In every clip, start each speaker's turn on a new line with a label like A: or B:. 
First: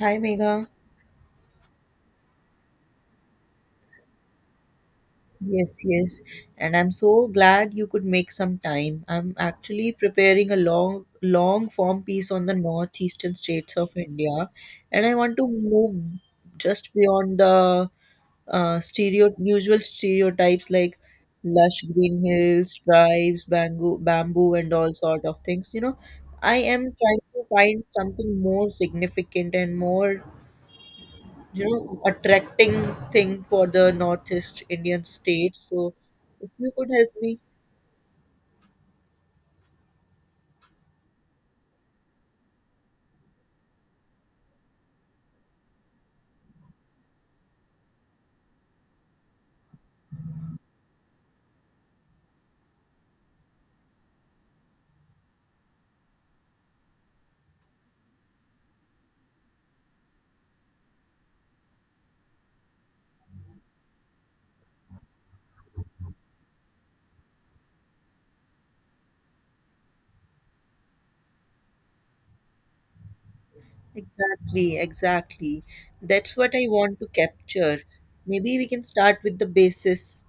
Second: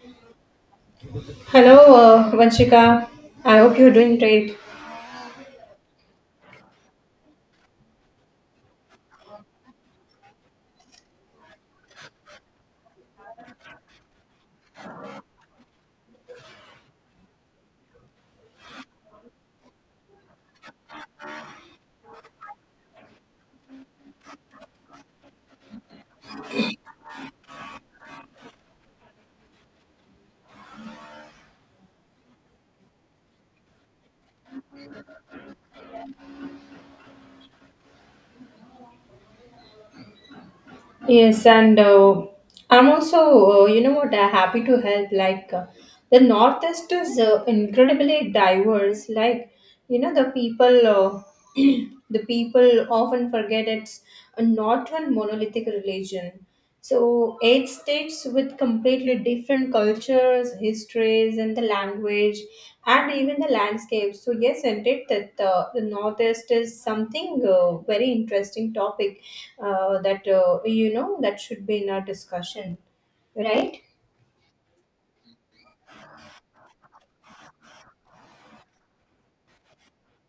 A: Hi, Megha.
B: Hello, Vanshika. I hope you're doing great.
A: Yes, yes. And I'm so glad you could make some time. I'm actually preparing a long, long form piece on the northeastern states of India, and I want to move just beyond the stereo usual stereotypes like lush green hills, tribes, bamboo, and all sort of things. You know, I am trying to find something more significant and more you know, attracting thing for the Northeast Indian states. So if you could help me.
B: Yes, and I'm also, happy to help. Like, the Northeast is incredibly diverse. Like, you know, the people often forget it's a not one monolithic religion. So, eight states with completely different cultures, histories, and the language, and even the landscapes. So, yes, indeed, that the Northeast is something very interesting topic that you know that should be in our discussion, right?
A: Exactly, exactly. That's what I want to capture. Maybe we can start with the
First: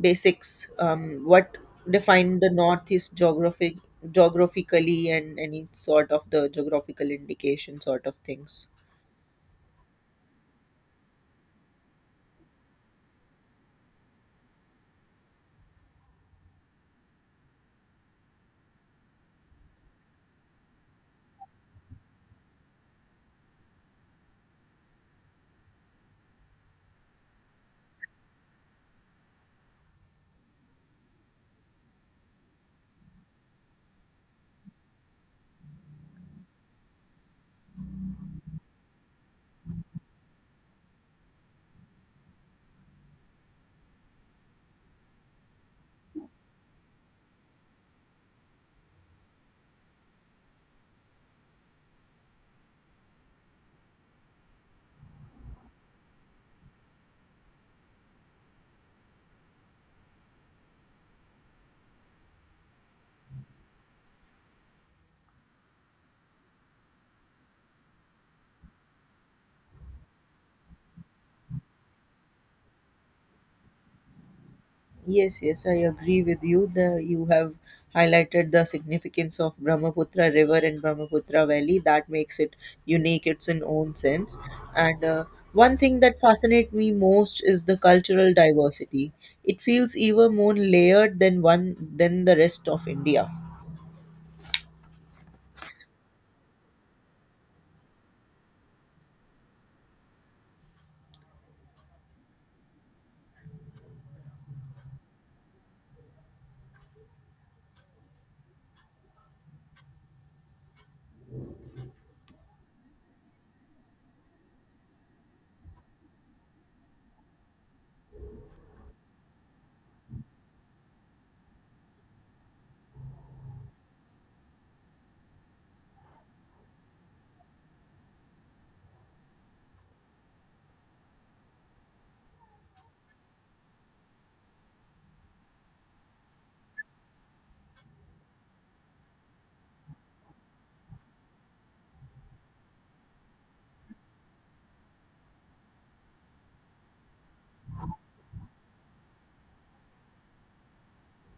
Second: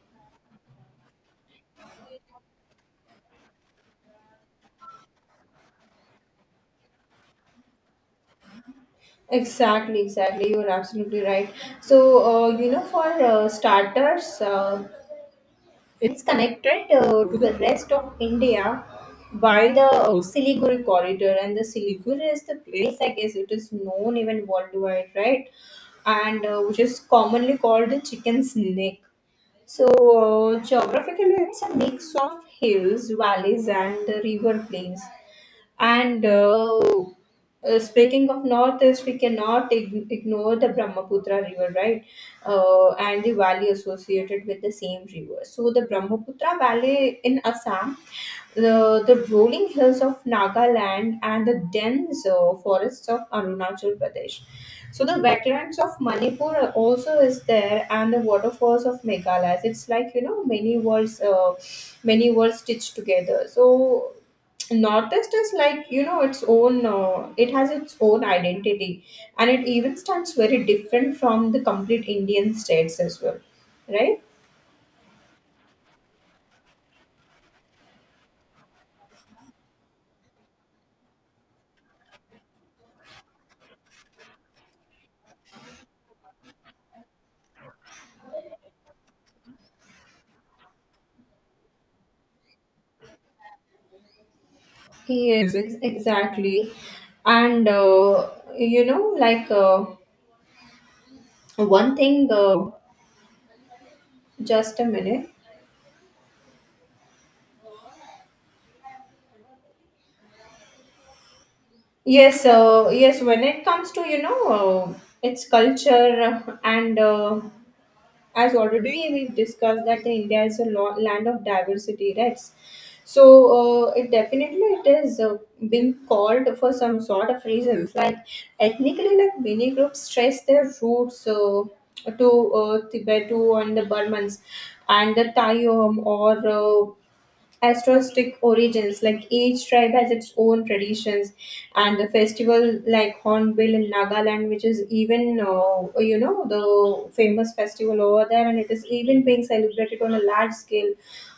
A: basics, what define the Northeast geographically and any sort of the geographical indication sort of things.
B: Exactly, exactly, you're absolutely right. So you know, for starters, it's connected to the rest of India by the Siliguri corridor, and the Siliguri is the place, I guess, it is known even worldwide, right? And which is commonly called the chicken's neck. So, geographically, it's a mix of hills, valleys, and river plains. And speaking of northeast, we cannot ignore the Brahmaputra River, right? And the valley associated with the same river. So, the Brahmaputra Valley in Assam, the rolling hills of Nagaland, and the dense forests of Arunachal Pradesh. So the wetlands of Manipur also is there, and the waterfalls of Meghalaya. It's like you know many worlds, many worlds stitched together. So northeast is like you know its own. It has its own identity, and it even stands very different from the complete Indian states as well, right?
A: Yes, yes, I agree with you. The You have highlighted the significance of Brahmaputra River and Brahmaputra Valley. That makes it unique. It's in own sense. And one thing that fascinates me most is the cultural diversity. It feels even more layered than one than the rest of India.
B: Yes, exactly. And you know, one thing. Just a minute. Yes, yes. When it comes to you know its culture and as already we've discussed that the India is a land of diversity, right? So it definitely it is been called for some sort of reasons. Like ethnically, like many groups stress their roots to Tibetu and the Burmans and the Tayom or Astrostic origins, like each tribe has its own traditions, and the festival like Hornbill in Nagaland, which is even you know the famous festival over there, and it is even being celebrated on a large scale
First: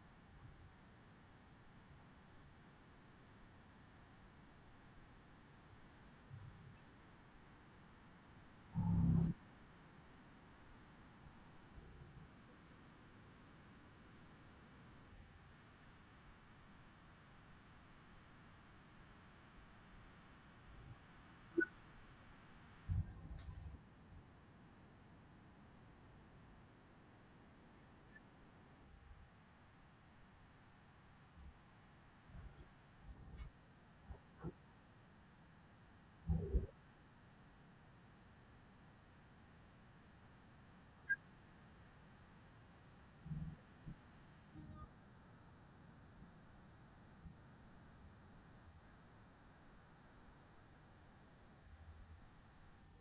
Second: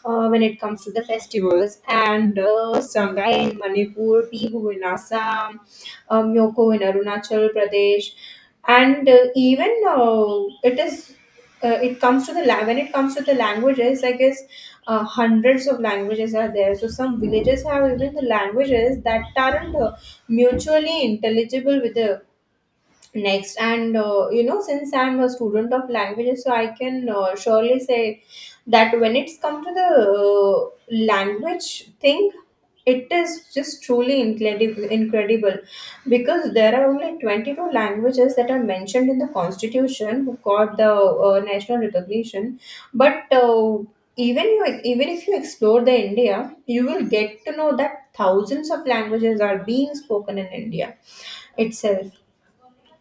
B: when it comes to the festivals. And Sangai in Manipur, Bihu in Assam, Yoko in Arunachal Pradesh, and even it is it comes to the la- when it comes to the languages, I guess hundreds of languages are there. So some villages have even the languages that aren't mutually intelligible with the next. And you know, since I'm a student of languages, so I can surely say that when it's come to the language thing, it is just truly incredible because there are only 22 languages that are mentioned in the constitution who got the national recognition. But even you even if you explore the India, you will get to know that thousands of languages are being spoken in India itself,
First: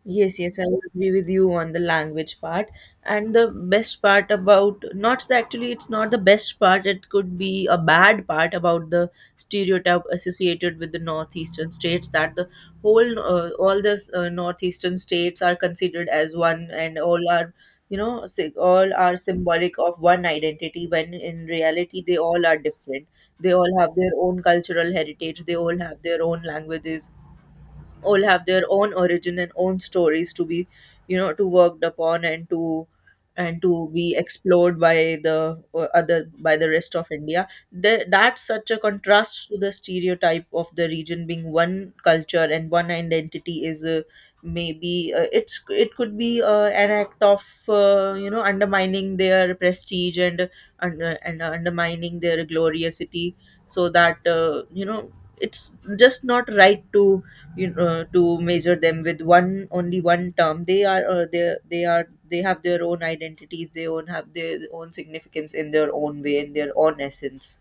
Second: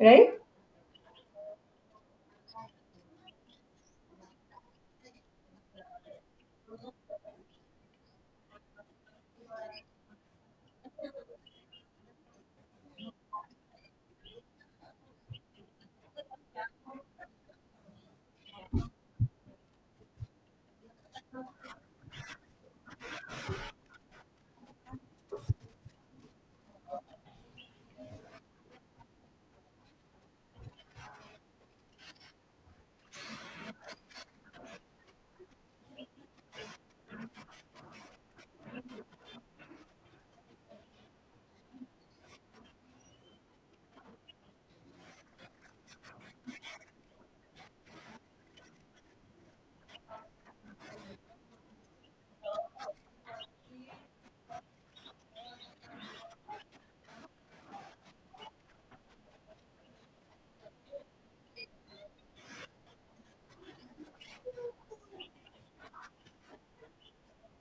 B: right?
A: Yes, yes, I agree with you on the language part. And the best part about not the- actually, it's not the best part, it could be a bad part about the stereotype associated with the northeastern states, that the whole, all the northeastern states are considered as one, and all are, you know, all are symbolic of one identity when in reality they all are different. They all have their own cultural heritage, they all have their own languages, all have their own origin and own stories to be you know to worked upon, and to be explored by the other by the rest of India. That's such a contrast to the stereotype of the region being one culture and one identity. Is maybe it's It could be an act of you know undermining their prestige and and undermining their gloriosity, so that you know, it's just not right to you know, to measure them with one only one term. They are they are They have their own identities, they own have their own significance in their own way, in their own essence.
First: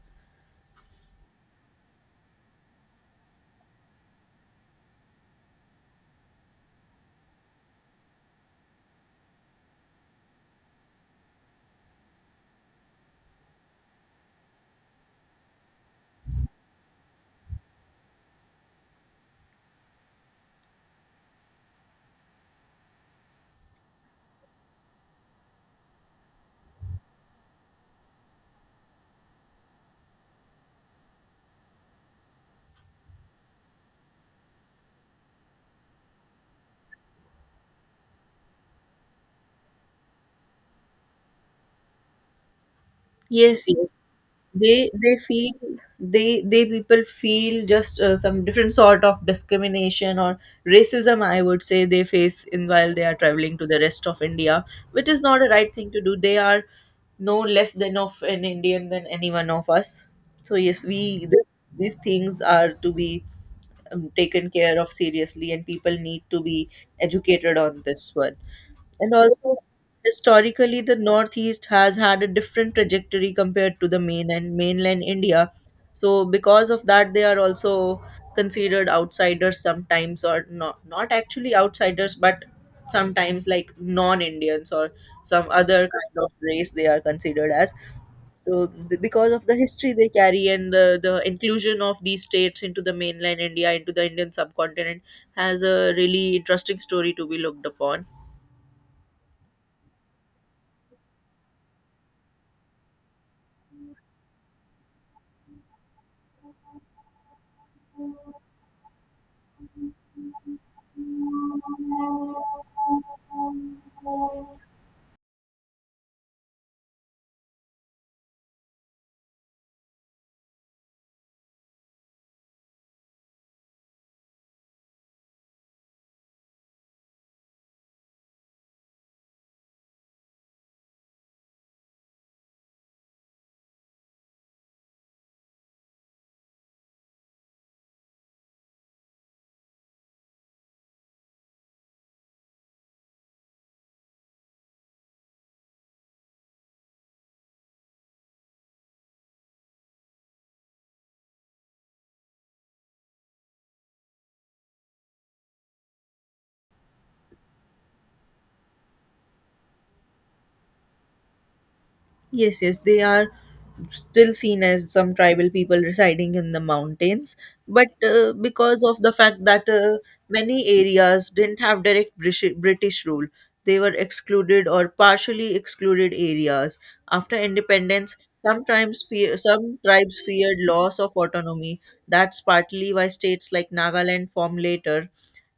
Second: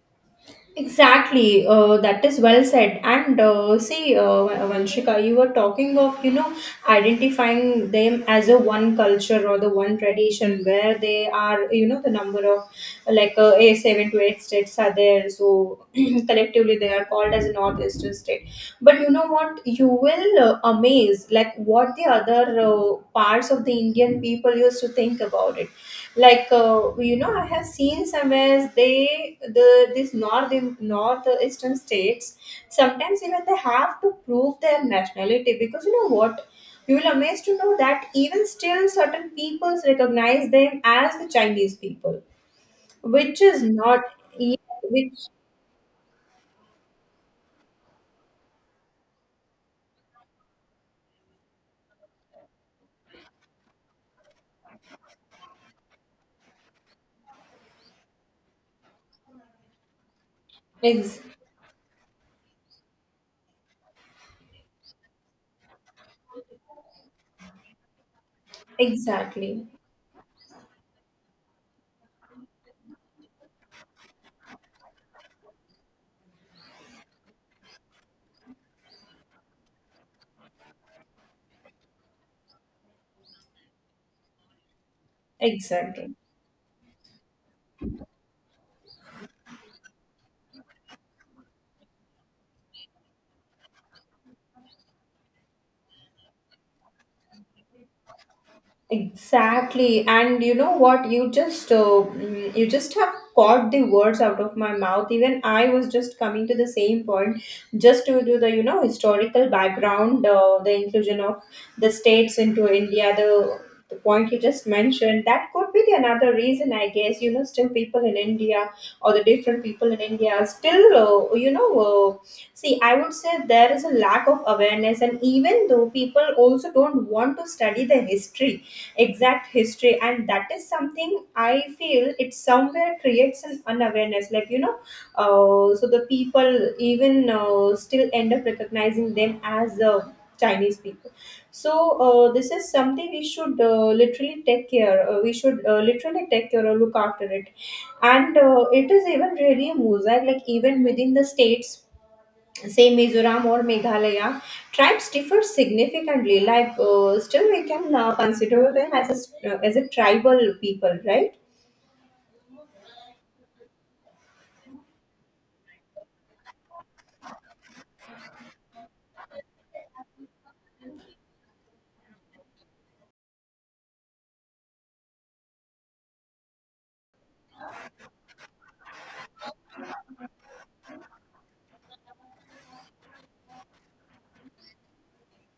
B: Exactly, that is well said. And see, Vanshika, you were talking of you know identifying them as a one culture or the one tradition where they are. You know the number of a seven to eight states are there, so collectively they are called as northeastern states, but you know what, you will amaze like what the other parts of the Indian people used to think about it. Like you know, I have seen somewhere they the these north northeastern states sometimes even they have to prove their nationality, because you know what, you will amazed to know that even still certain peoples recognize them as the Chinese people, which is
A: Yes, yes.
B: not. E,
A: they they
B: which
A: feel they people feel just some different sort of discrimination or racism, I would say, they face in while they are traveling to the rest of India, which is not a right thing to do. They are no less than of an Indian than any one of us. So yes,
B: ex-
A: these things are to be taken care of seriously, and people need to be educated on this one. And also,
B: exactly,
A: historically, the Northeast has had a different trajectory compared to the mainland India. So because of that, they are also considered outsiders sometimes, or not actually outsiders, but sometimes like non-Indians or some other
B: exactly.
A: kind of race they are considered as. So, because of the history they carry and the inclusion of these states into the mainland India, into the Indian subcontinent, has a really interesting story to be looked upon.
B: Exactly, and you know what? You just you just have caught the words out of my mouth. Even I was just coming to the same point, just to do the you know historical background, the inclusion of the states into India. The point you just mentioned that could be the another reason, I guess. You know, still people in India or the different people in India still you know. Uh, See, I would say there is a lack of awareness, and even though people also don't want to study the history, exact history, and that is something I feel it somewhere creates an unawareness, like you know so the people even still end up recognizing them as the Chinese people. So this is something we should literally take care, we should literally take care or look after it. And it is even really a mosaic like even within the states, say Mizoram or Meghalaya, tribes differ significantly. Still, we can consider them as as a tribal people, right?
A: Yes, yes, they are still seen as some tribal people residing in the mountains, but because of the fact that many areas didn't have direct British rule. They were excluded or partially excluded areas. After independence, some tribes feared loss of autonomy. That's partly why states like Nagaland formed later.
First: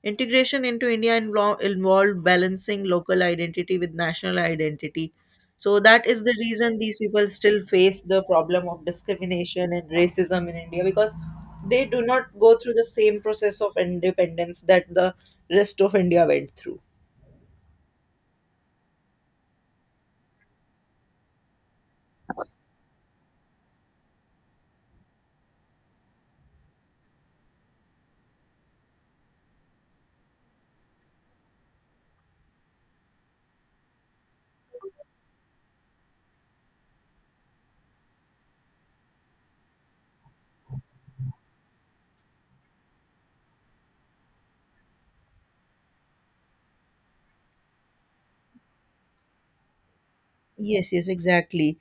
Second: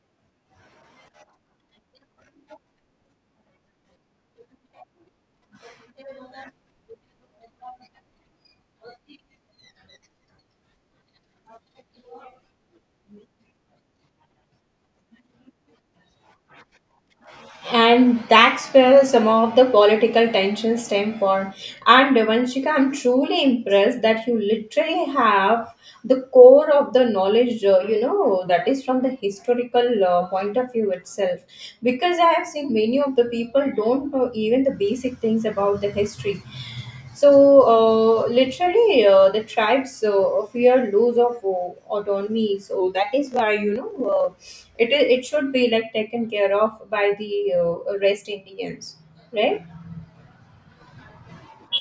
A: Integration into India involved balancing local identity with national identity. So that is the reason these people still face the problem of discrimination and racism in India, because they do not go through the same process of independence that the rest of India went through.
B: And that's where some of the political tensions stem from. And Devanshika, I'm truly impressed that you literally have the core of the knowledge, you know, that is from the historical point of view itself. Because I have seen many of the people don't know even the basic things about the history. So, literally, the tribes fear loss of autonomy. So that is why you know it it should be like taken care of by the rest Indians, right?
A: Yes, yes, exactly.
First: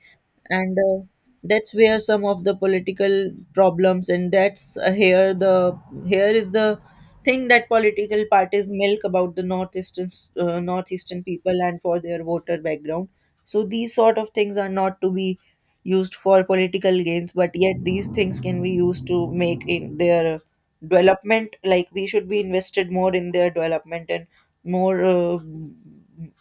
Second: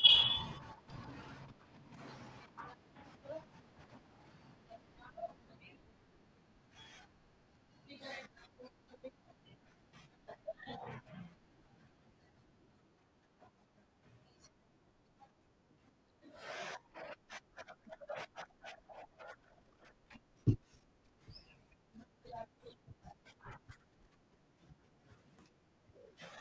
A: And that's where some of the political problems, and that's here is the thing, that political parties milk about the northeastern people and for their voter background. So these sort of things are not to be used for political gains, but yet these things can be used to make in their development. Like, we should be invested more in their development and more. Uh,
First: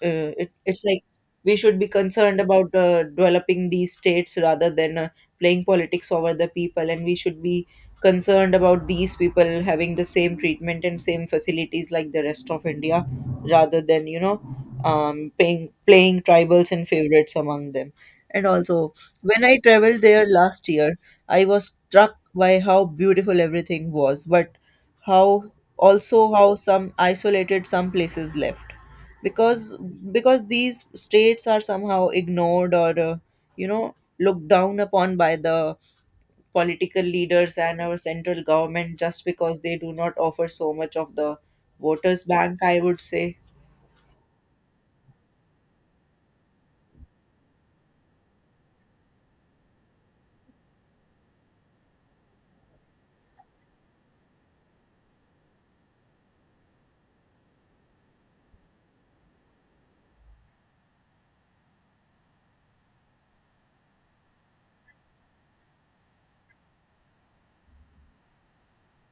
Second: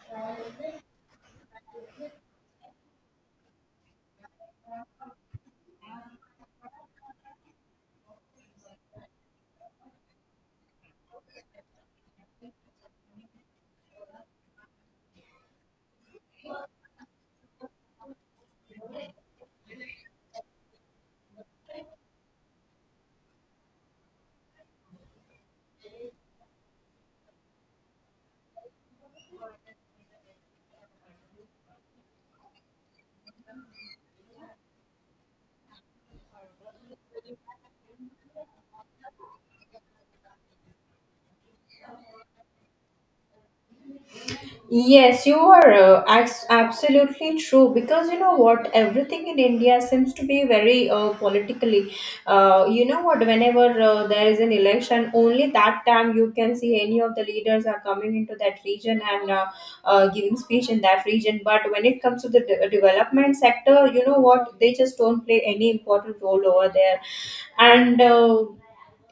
A: uh, It, it's like we should be concerned about developing these states rather than playing politics over the people, and we should be concerned about these people having the same treatment and same facilities like the rest of India, rather than you know playing tribals and favorites among them. And also, when I traveled there last year, I was struck by how beautiful everything was, but how also how some isolated some places left, because because these states are somehow ignored, or you know, looked down upon by the political leaders and our central government, just because they do not offer so much of the voters bank, I would say.
B: Yes, you are absolutely true, because you know what, everything in India seems to be very politically. You know what, whenever there is an election, only that time you can see any of the leaders are coming into that region. And giving speech in that region. But when it comes to the development sector, you know what, they just don't play any important role over there. And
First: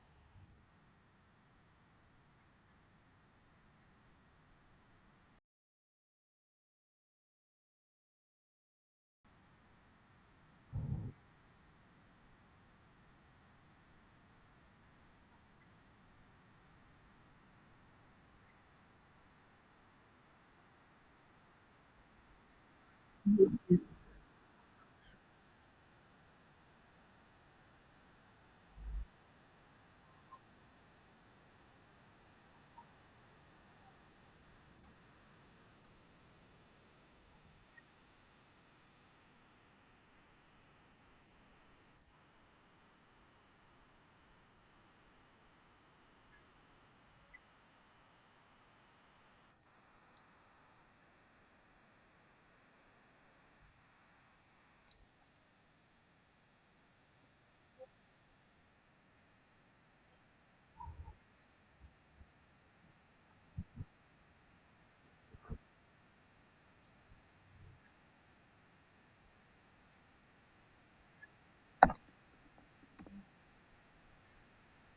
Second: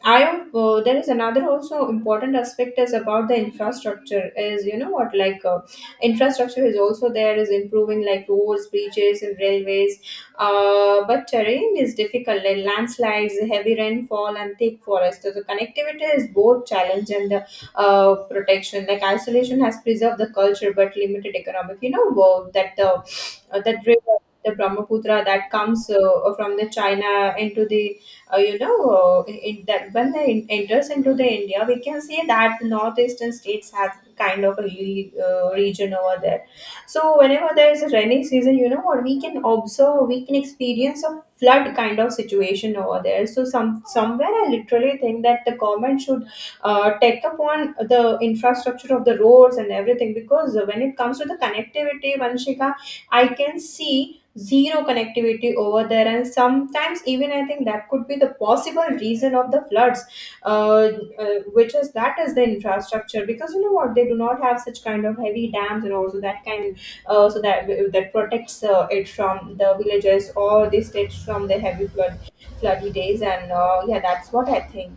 B: I there is another also important aspect is about the infrastructure, is you know what, infrastructure is also there is improving, like roads, bridges, and railways. But terrain is difficult, like landslides, heavy rainfall, and thick forest. So the connectivity is both challenge and the protection, like isolation has preserved the culture but limited economic, you know,
A: Yes.
B: that river, the Brahmaputra, that comes from the China into the in that when it enters into the India, we can say that the northeastern states have kind of a region over there. So whenever there is a rainy season, you know what we can observe, we can experience a flood kind of situation over there. So some somewhere I literally think that the government should take upon the infrastructure of the roads and everything. Because when it comes to the connectivity, Vanshika, I can see zero connectivity over there, and sometimes even I think that could be the possible reason of the floods. Uh, which is that is the infrastructure, because you know what, they do not have such kind of heavy dams and also that can uh, so that that protects it from the villages or the states from the heavy flood floody days. And yeah, that's what I think.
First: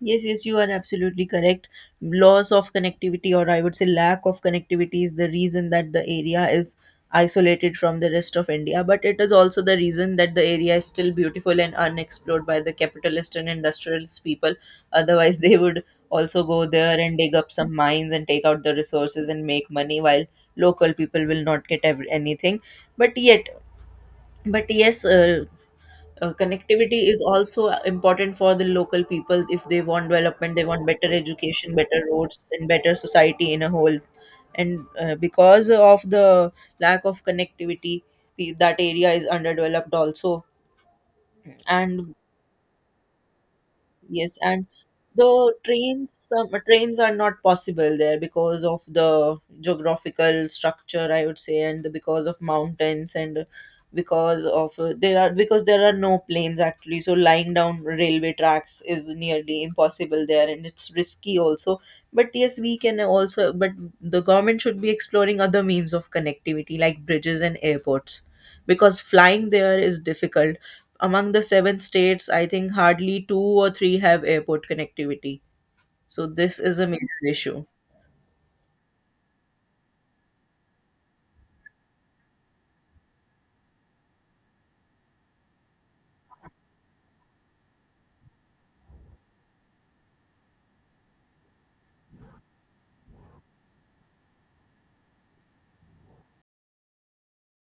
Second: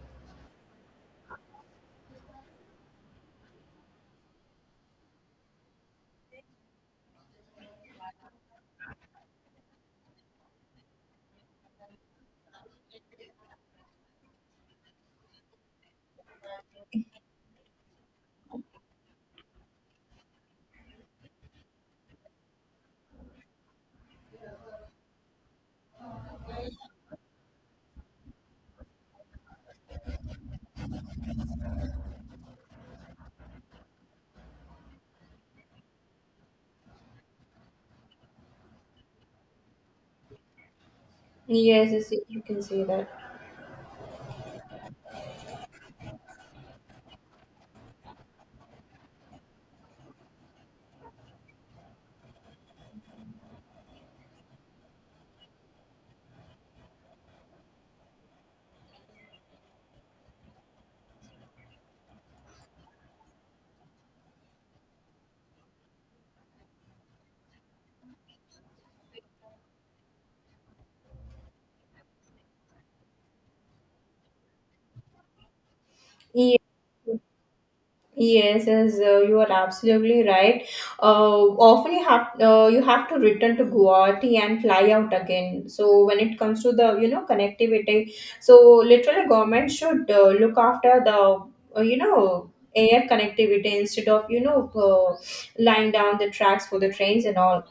A: Yes, yes, you are absolutely correct. Loss of connectivity, or I would say lack of connectivity, is the reason that the area is isolated from the rest of India. But it is also the reason that the area is still beautiful and unexplored by the capitalist and industrialist people. Otherwise, they would also go there and dig up some mines and take out the resources and make money, while local people will not get anything. But yet, but yes, connectivity is also important for the local people. If they want development, they want better education, better roads, and better society in a whole. And because of the lack of connectivity, that area is underdeveloped also.
B: Yes,
A: And
B: yes, you can say that.
A: yes, and the trains, trains are not possible there because of the geographical structure, I would say, and because of mountains, and because of there are because there are no planes actually. So lying down railway tracks is nearly impossible there, and it's risky also. But yes, we can also. But the government should be exploring other means of connectivity like bridges and airports, because flying there is difficult. Among the seven states, I think hardly two or three have airport connectivity. So this
B: Yes.
A: is a major issue.
B: Yes, yes, you are absolutely right. Often you have to return to Guwahati and fly out again. So when it comes to the you know connectivity, so literally government should look after the you know air connectivity, instead of you know lying down the tracks for the trains and all.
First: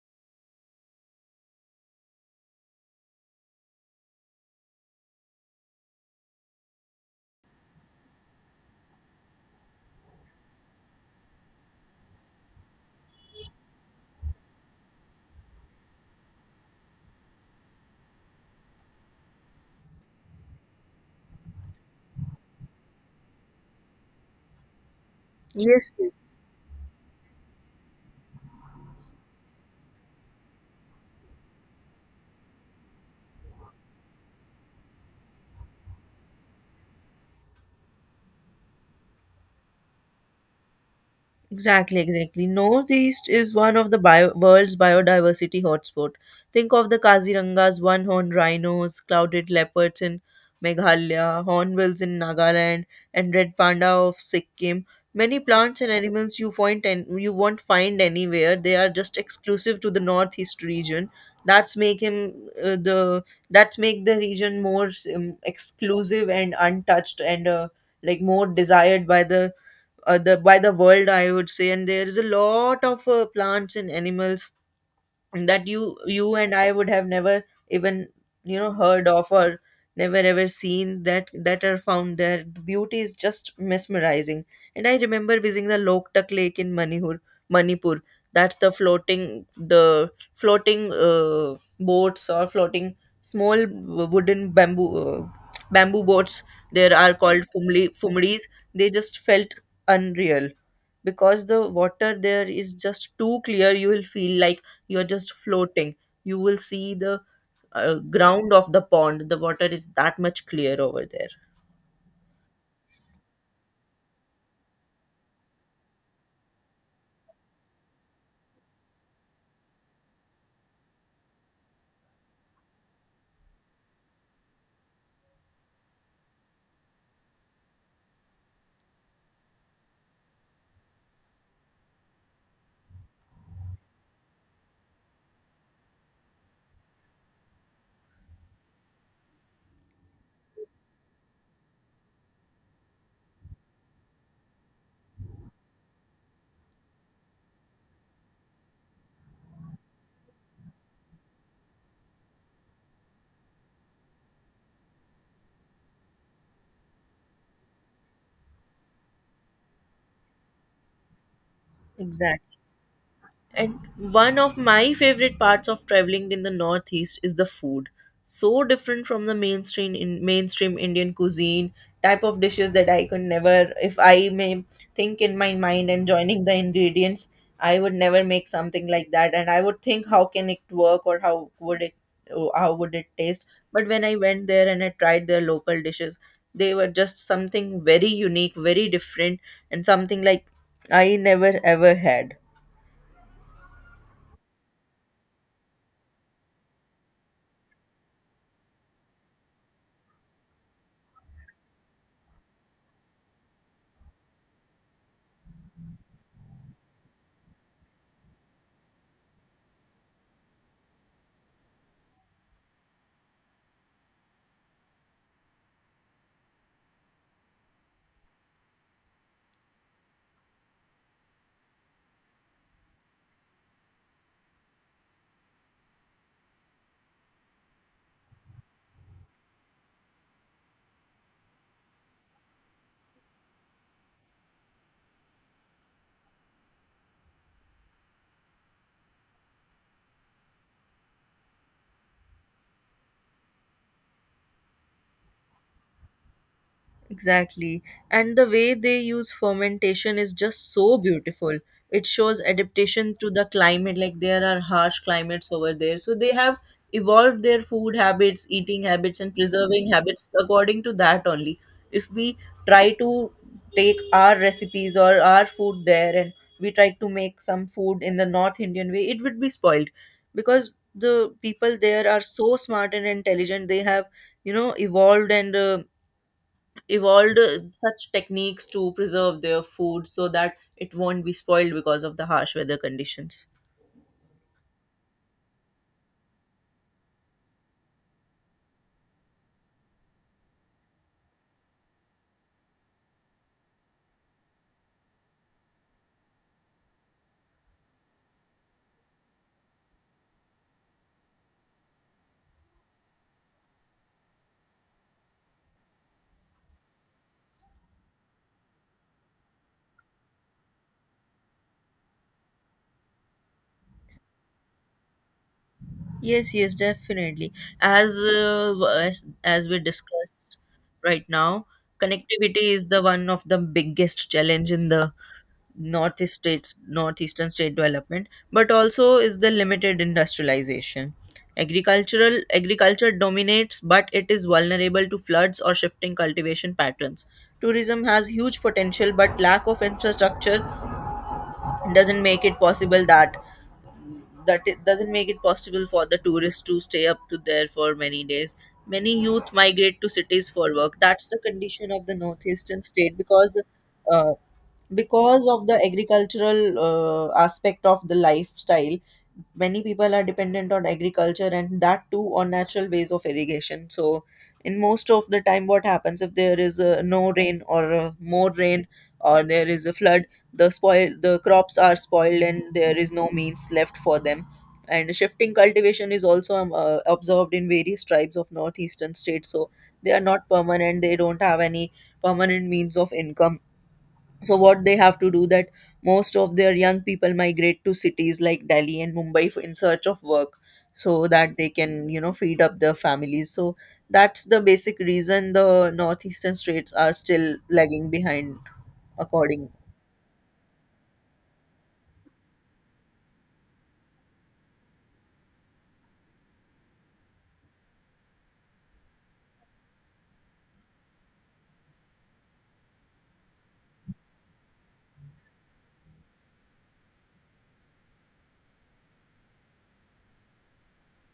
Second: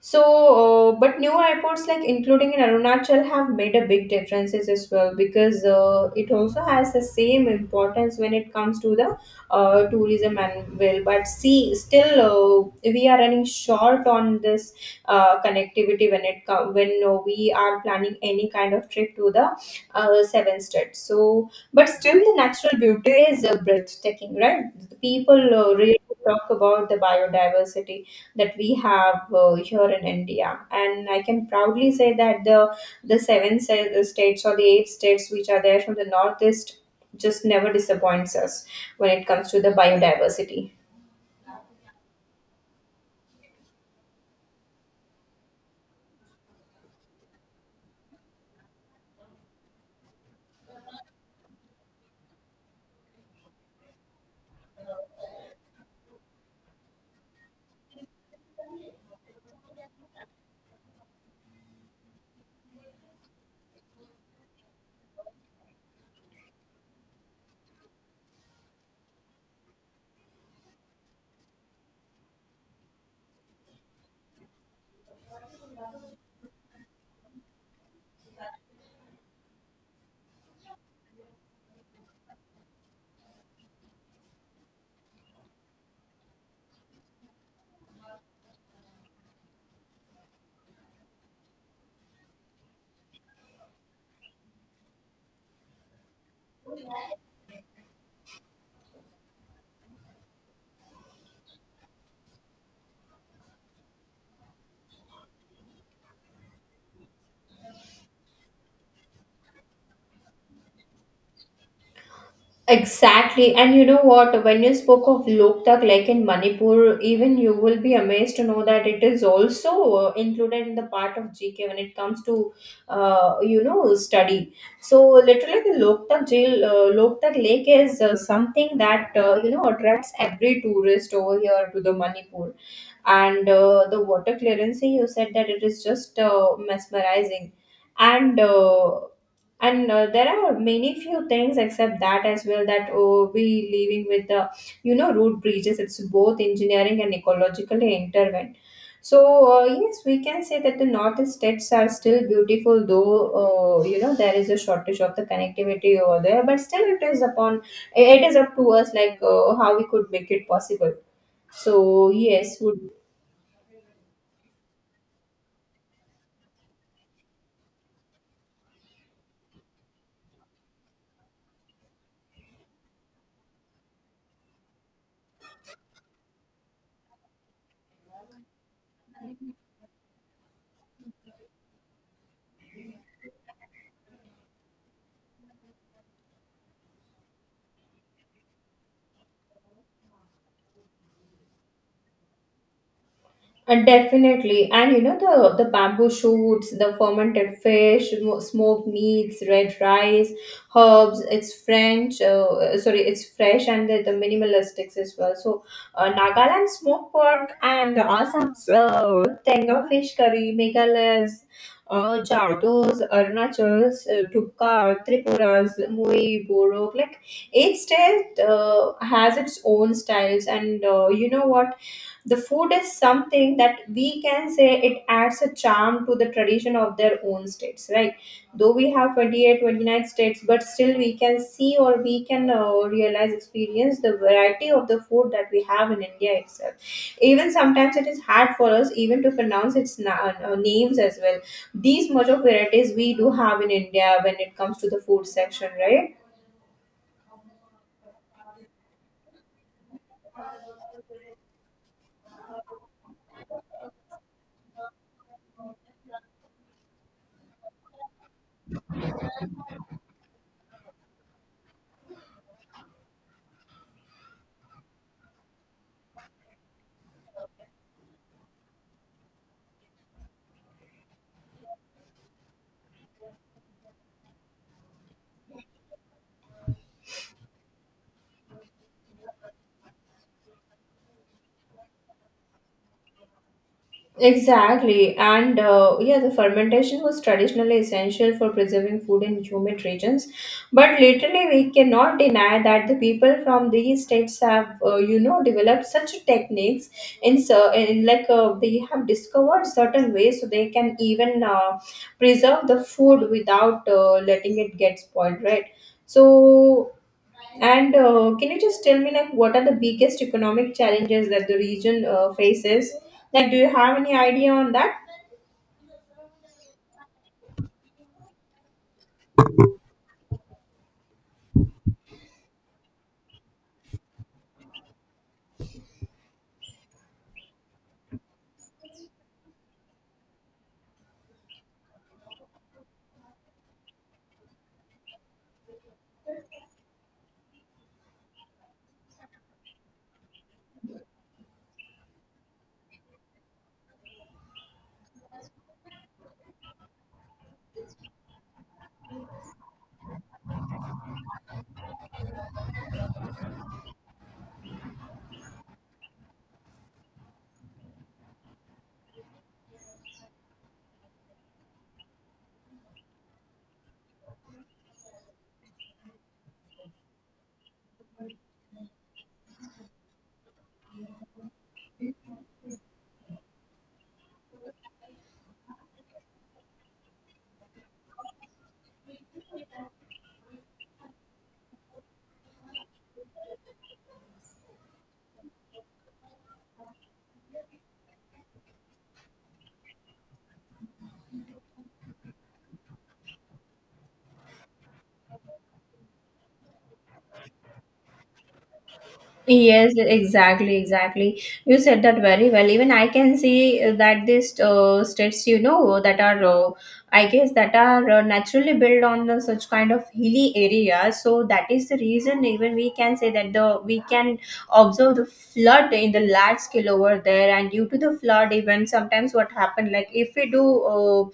B: So, but new airports like including in Arunachal have made a big differences as well, because it also has the same importance when it comes to the tourism and will. But see, still we are running short on this connectivity when it come when we are planning any kind of trip to the seven states. So, but still the natural beauty is breathtaking, right? The people
A: Yes.
B: really talk about the biodiversity that we have here in India. And I can proudly say that the states or the eight states which are there from the northeast just never disappoints us when it comes to the biodiversity.
A: Exactly, exactly. Northeast is one of the world's biodiversity hotspot. Think of the Kaziranga's one-horned rhinos, clouded leopards in Meghalaya, hornbills in Nagaland, and red panda of Sikkim. Many plants and animals you find, and you won't find anywhere. They are just exclusive to the Northeast region. That's make him uh, the that's make the region more exclusive and untouched, and like more desired by the by the world, I would say. And there is a lot of plants and animals that you and I would have never even you know heard of, or never ever seen, that are found there. The beauty is just mesmerizing. And I remember visiting the Loktak Lake in Manipur. Manipur. That's the floating boats, or floating small wooden bamboo boats. There are called fumli fumris. They just felt unreal, because the water there is just too clear. You will feel like you're just floating. You will see the ground of the pond. The water is that much clear over there.
B: Exactly. And you know what? When you spoke of Loktak Lake in Manipur, even you will be amazed to know that it is also included in the part of GK when it comes to, you know, study. So literally the Loktak jail, Loktak Lake is something that, you know, attracts every tourist over here to the Manipur. And the water clearancing you said that it is just mesmerizing. And there are many few things except that as well, that oh, we living with the you know root breaches. It's both engineering and ecologically intervened. So yes, we can say that the northeast states are still beautiful, though there is a shortage of the connectivity over there, but still it is upon it is up to us like how we could make it possible. So
A: Exactly.
B: yes, would.
A: And one of my favorite parts of traveling in the Northeast is the food. So different from the mainstream Indian cuisine, type of dishes that I could never, if I may, think in my mind and joining the ingredients, I would never make something like that. And I would think, how can it work, or how would it, oh, how would it taste? But when I went there and I tried their local dishes, they were just something very unique, very different, and something like I never ever had.
B: Definitely, and you know the bamboo shoots, the fermented fish, smoked meats, red rice, herbs. It's French, it's fresh, and the minimalistics as well. So, Nagaland smoked pork and Assam's tenga fish curry, Meghalaya's Jardos, Arunachal's Dupka, Tripura's Mui, Borok. Like each state has its own styles, and you know what? The food is something that we can say it adds a charm to the tradition of their own states, right? Though we have 28, 29 states, but still we can see or we can realize, experience the variety of the food that we have in India itself. Even sometimes it is hard for us even to pronounce its names as well. These much of varieties we do have in India when it comes to the food section, right?
A: Exactly. And the way they use fermentation is just so beautiful. It shows adaptation to the climate. Like, there are harsh climates over there, so they have evolved their food habits, eating habits, and preserving habits according to that only. If we try to take our recipes or our food there, and we try to make some food in the North Indian way, it would be spoiled, because the people there are so smart and intelligent. They have, evolved and evolved such techniques to preserve their food so that it won't be spoiled because of the harsh weather conditions.
B: Exactly, and yeah, the fermentation was traditionally essential for preserving food in humid regions. But latterly, we cannot deny that the people from these states have, developed such techniques in so in like they have discovered certain ways so they can even preserve the food without letting it get spoiled, right? So and can you just tell me like what are the biggest economic challenges that the region faces? Like, do you have any idea on that?
A: Yes, yes, definitely. As we discussed right now, connectivity is the one of the biggest challenge in the northeastern state development, but also is the limited industrialization. Agricultural agriculture dominates, but it is vulnerable to floods or shifting cultivation patterns. Tourism has huge potential, but lack of infrastructure doesn't make it possible that it doesn't make it possible for the tourists to stay up to there for many days. Many youth migrate to cities for work. That's the condition of the northeastern state, uh, because of the agricultural aspect of the lifestyle, many people are dependent on agriculture, and that too on natural ways of irrigation. So in most of the time, what happens if there is no rain or more rain, or there is a flood, the spoil the crops are spoiled and there is no means left for them. And shifting cultivation is also observed in various tribes of northeastern states. So they are not permanent, they don't have any permanent means of income. So what they have to do that most of their young people migrate to cities like Delhi and Mumbai in search of work, so that they can, you know, feed up their families. So that's the basic reason the northeastern states are still lagging behind, according.
B: Yes, exactly, exactly. You said that very well. Even I can see that these states, you know, that are, I guess, that are naturally built on the such kind of hilly areas. So that is the reason even we can say that the we can observe the flood in the large scale over there. And due to the flood, even sometimes what happened, like if we do uh,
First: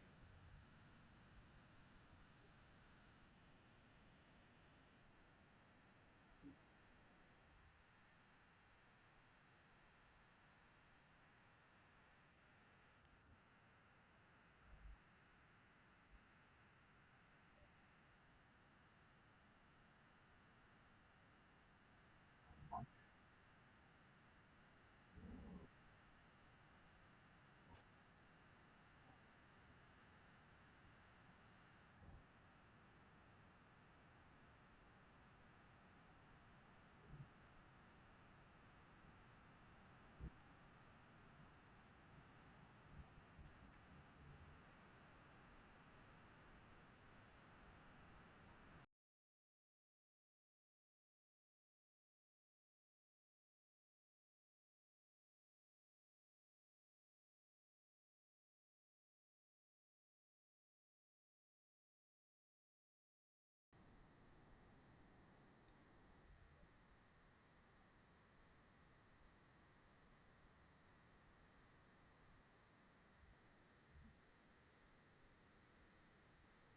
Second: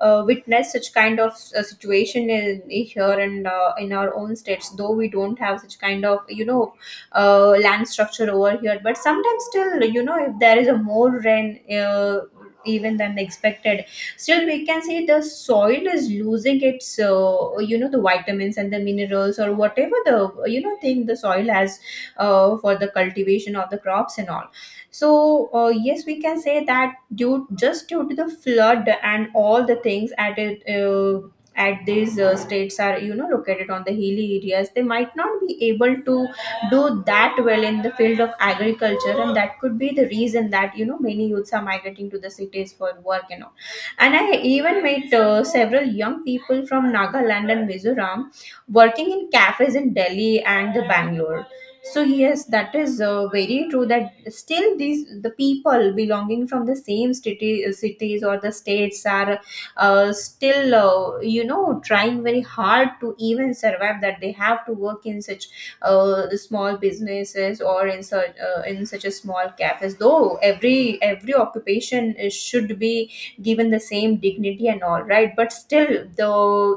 B: uh, witness such kind of situation in, here and in our own states, though we don't have such kind of, you know, land structure over here, but sometimes still, you know, if there is a more rain even than expected, still we can see the soil is losing its the vitamins and the minerals or whatever the, you know, thing the soil has for the cultivation of the crops and all. So yes, we can say that due just due to the flood and all the things at these states are, you know, located on the hilly areas, they might not be able to do that well in the field of agriculture, and that could be the reason that, you know, many youths are migrating to the cities for work and all. And I even met several young people from Nagaland and Mizoram working in cafes in Delhi and the Bangalore. So yes, that is very true that still the people belonging from the same cities or the states are still trying very hard to even survive that they have to work in such the small businesses or in such a small cafes, though every occupation is, should be given the same dignity and all, right? But still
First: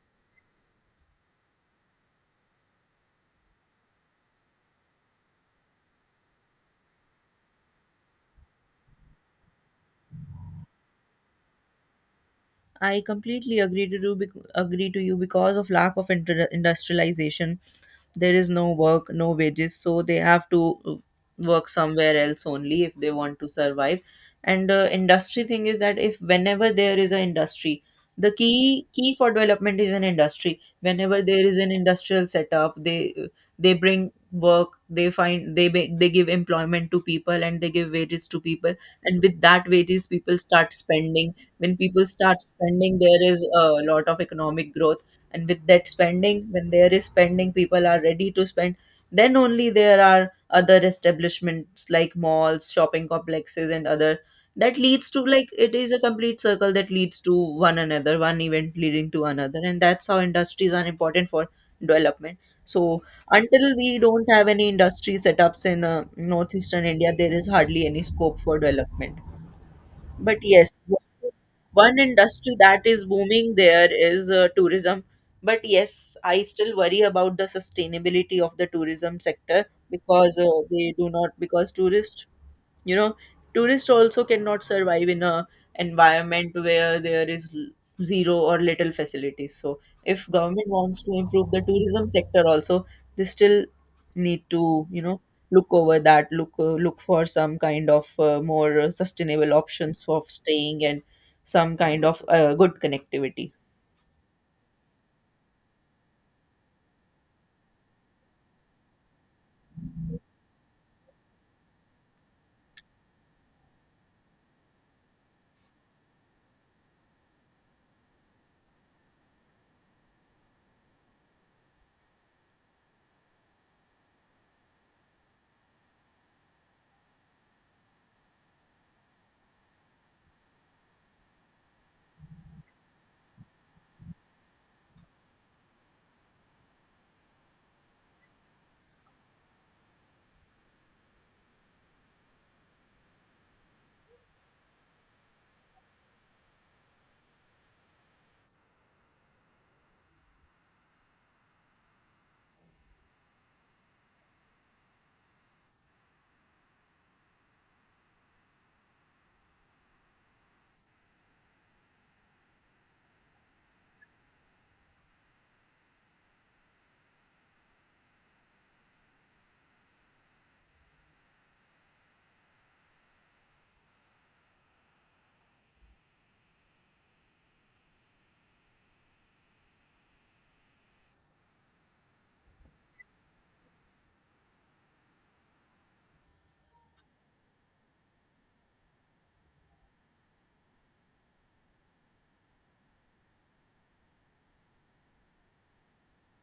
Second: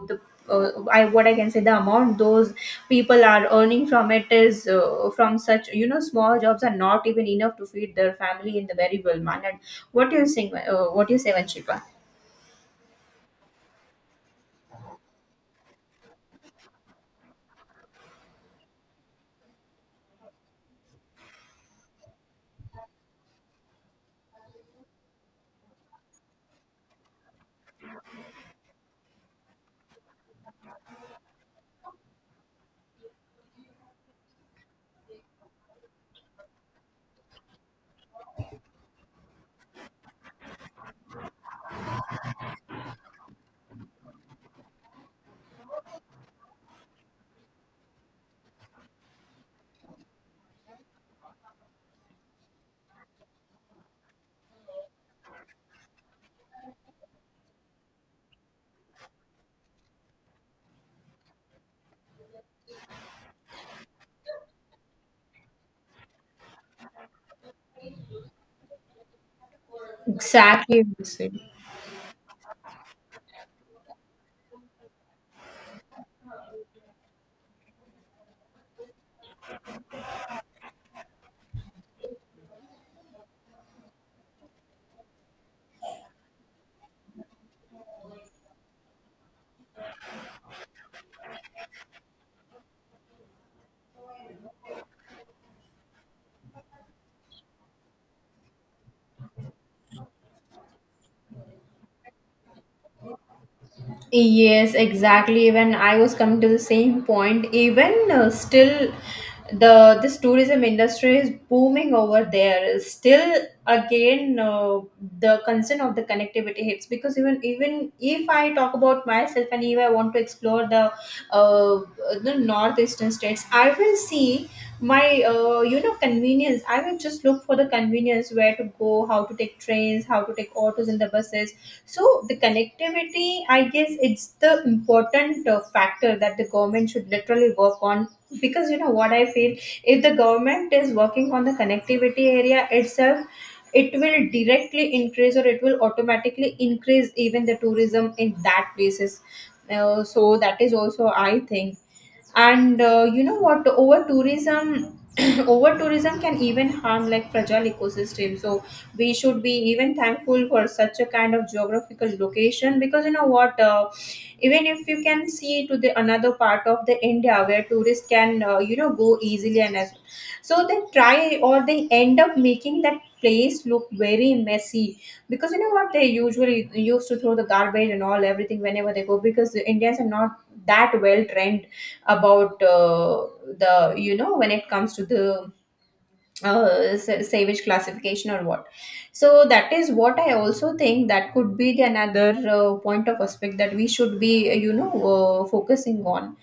B: the I, what I can say, the amount those people are earning from it is from such, you know, small jobs are not even enough to feed their family in the very well manner. What do you think? What do you say, Vanshika?
A: I completely agree agree to you because of lack of industrialization. There is no work, no wages, so they have to work somewhere else only if they want to survive. And industry thing is that if whenever there is an industry, the key for development is an industry. Whenever there is an industrial setup, they bring work, they find they ba- they give employment to people and they give wages to people, and with that wages, people start spending. When people start spending, there is a lot of economic growth. And with that spending, when there is spending, people are ready to spend, then only there are other establishments like malls, shopping complexes, and other. That leads to, like, it is a complete circle that leads to one event leading to another. And that's how industries are important for development. So until we don't have any industry setups in northeastern India, there is hardly any scope for development. But yes,
B: Exactly, the same.
A: one industry that is booming there is tourism. But yes, I still worry about the sustainability of the tourism sector, because they do not, because tourists, you know, tourists also cannot survive in a environment where there is zero or little facilities. So if government wants to improve the tourism sector also, they still need to, you know, look over that, look for some kind of more sustainable options of staying and some kind of good connectivity.
B: Yes, exactly. Even I was coming to the same point. Even still, the this tourism industry is booming over there. Still, again, the concern of the connectivity hits because even if I talk about myself and if I want to explore uh, the northeastern states, I will see my convenience. I will just look for the convenience where to go, how to take trains, how to take autos and the buses. So the connectivity, I guess, it's the important factor that the government should literally work on. Because you know what I feel, if the government is working on the connectivity area itself, it will directly increase or it will automatically increase even the tourism in that places. So that is also I think. And you know what? Over tourism can even harm like fragile ecosystem. So we should be even thankful for such a kind of geographical location because you know what, even if you can see to the another part of the India where tourists can, you know, go easily and as well. So they try or they end up making that place look very messy because you know what, they usually used to throw the garbage and all everything whenever they go, because the Indians are not that well trained about the, you know, when it comes to the savage classification or what. So that is what I also think that could be the another point of aspect that we should be, focusing on.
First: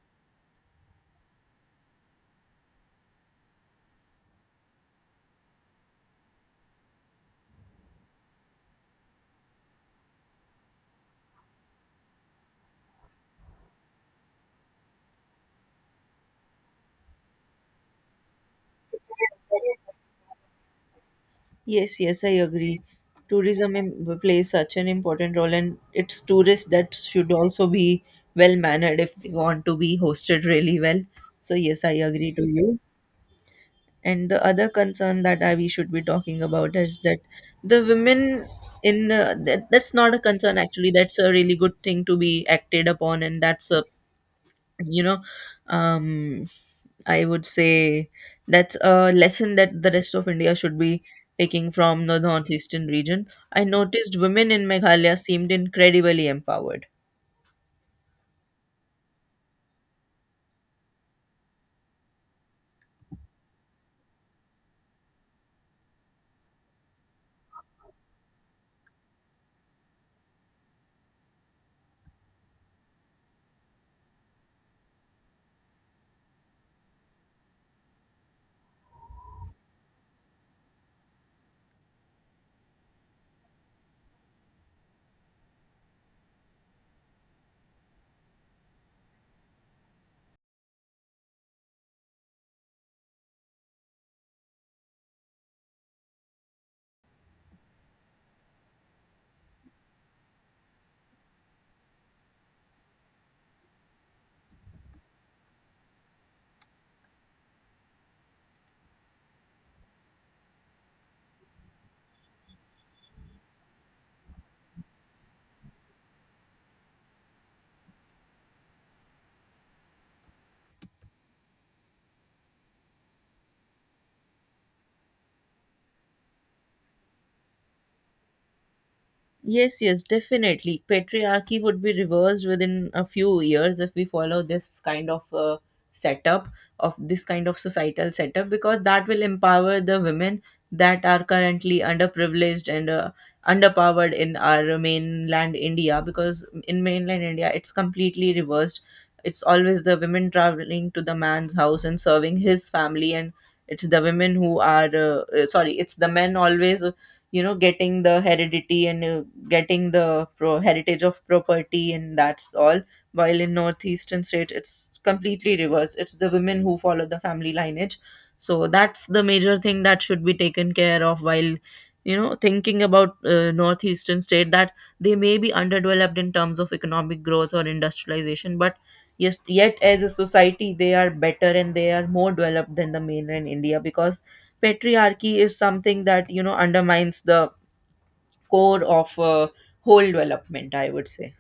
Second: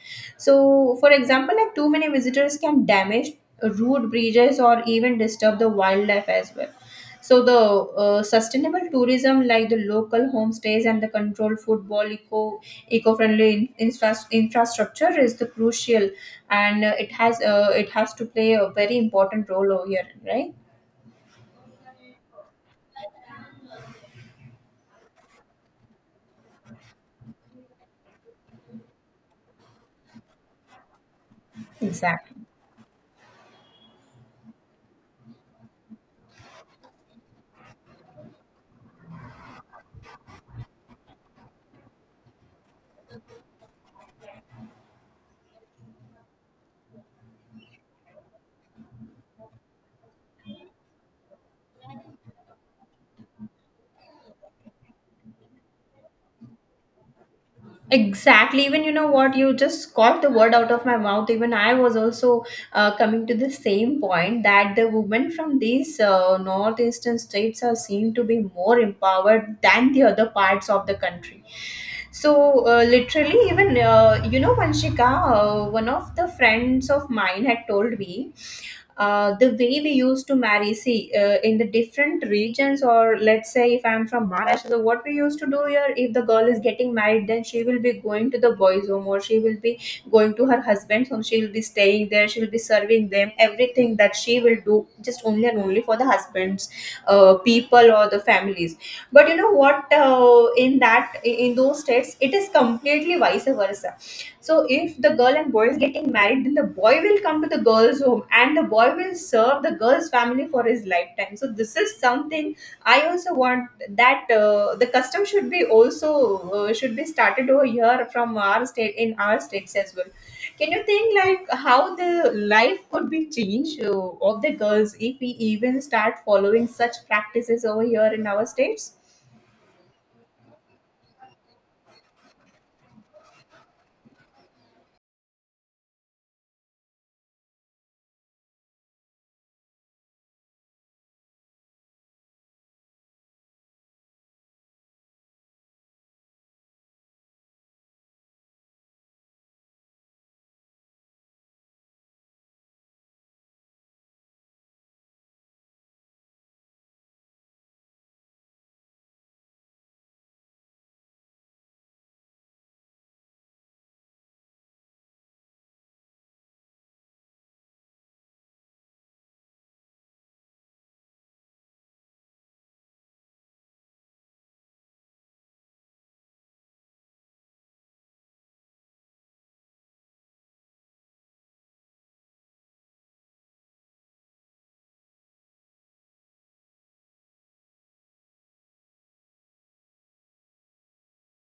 B: So for example, like too many visitors can damage root bridges or even disturb the wildlife as well. So the sustainable tourism like the local homestays and the controlled football, eco infrastructure is the crucial, and it has to play a very important role over here, right?
A: Yes, yes, I agree. Tourism plays such an important role, and it's tourists that should also be well mannered if they want to be hosted really well. So, yes, I agree
B: Exactly,
A: to you. And the other concern that we should be talking about is that the women in that, that's not a concern actually. That's a really good thing to be acted upon, and that's a, you know um I would say, that's a lesson that the rest of India should be taking from the northeastern region. I noticed women in Meghalaya seemed incredibly empowered.
B: exactly. Even you know what, you just caught the word out of my mouth. Even I was also coming to the same point that the women from these northeastern states are seen to be more empowered than the other parts of the country. So literally, even Vanshika, one of the friends of mine had told me the way we used to marry, see, in the different regions, or let's say if I'm from Maharashtra, so what we used to do here, if the girl is getting married, then she will be going to the boy's home, or she will be going to her husband's home, she will be staying there, she will be serving them, everything that she will do just only and only for the husband's people or the families. But you know what, in those states, it is completely vice versa. So if the girl and boy is getting married, then the boy will come to the girl's home and the boy will serve the girl's family for his lifetime. So this is something I also want, that the custom should be started over here from our state, in our states as well. Can you think like how the life could be changed of the girls if we even start following such practices over here in our states?
A: Yes, yes, definitely. Patriarchy would be reversed within a few years if we follow this kind of setup, this kind of societal setup, because that will empower the women that are currently underprivileged and underpowered in our mainland India. Because in mainland India, it's completely reversed. It's always the women traveling to the man's house and serving his family, and it's the women who are sorry, it's the men always, you know, getting the heredity and heritage of property, and that's all. While in northeastern state it's completely reverse, it's the women who follow the family lineage. So that's the major thing that should be taken care of while, you know, thinking about northeastern state, that they may be underdeveloped in terms of economic growth or industrialization, but yes, yet as a society, they are better and they are more developed than the mainland India, because patriarchy is something that, you know, undermines the core of whole development, I would say.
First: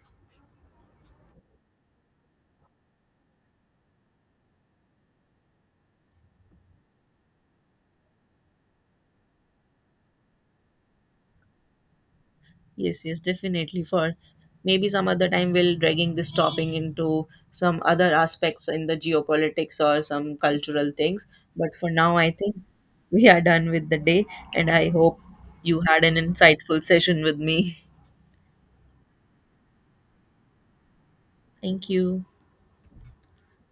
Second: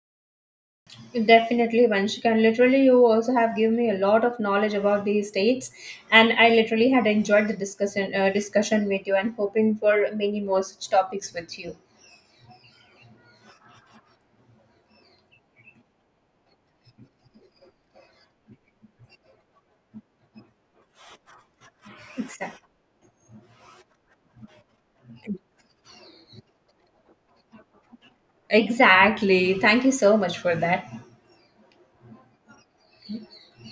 B: Definitely, Vanshika. And literally, you also have given me a lot of knowledge about these states, and I literally had enjoyed the discussion with you, and hoping for many more such topics with you.
A: Yes, yes, definitely. For maybe some other time, we'll dragging this topping into some other aspects in the geopolitics or some cultural things. But for now, I think
B: Exactly.
A: we are done with the day, and I hope you had an insightful session with me.
B: Exactly. Thank you so much for that.
A: Thank you.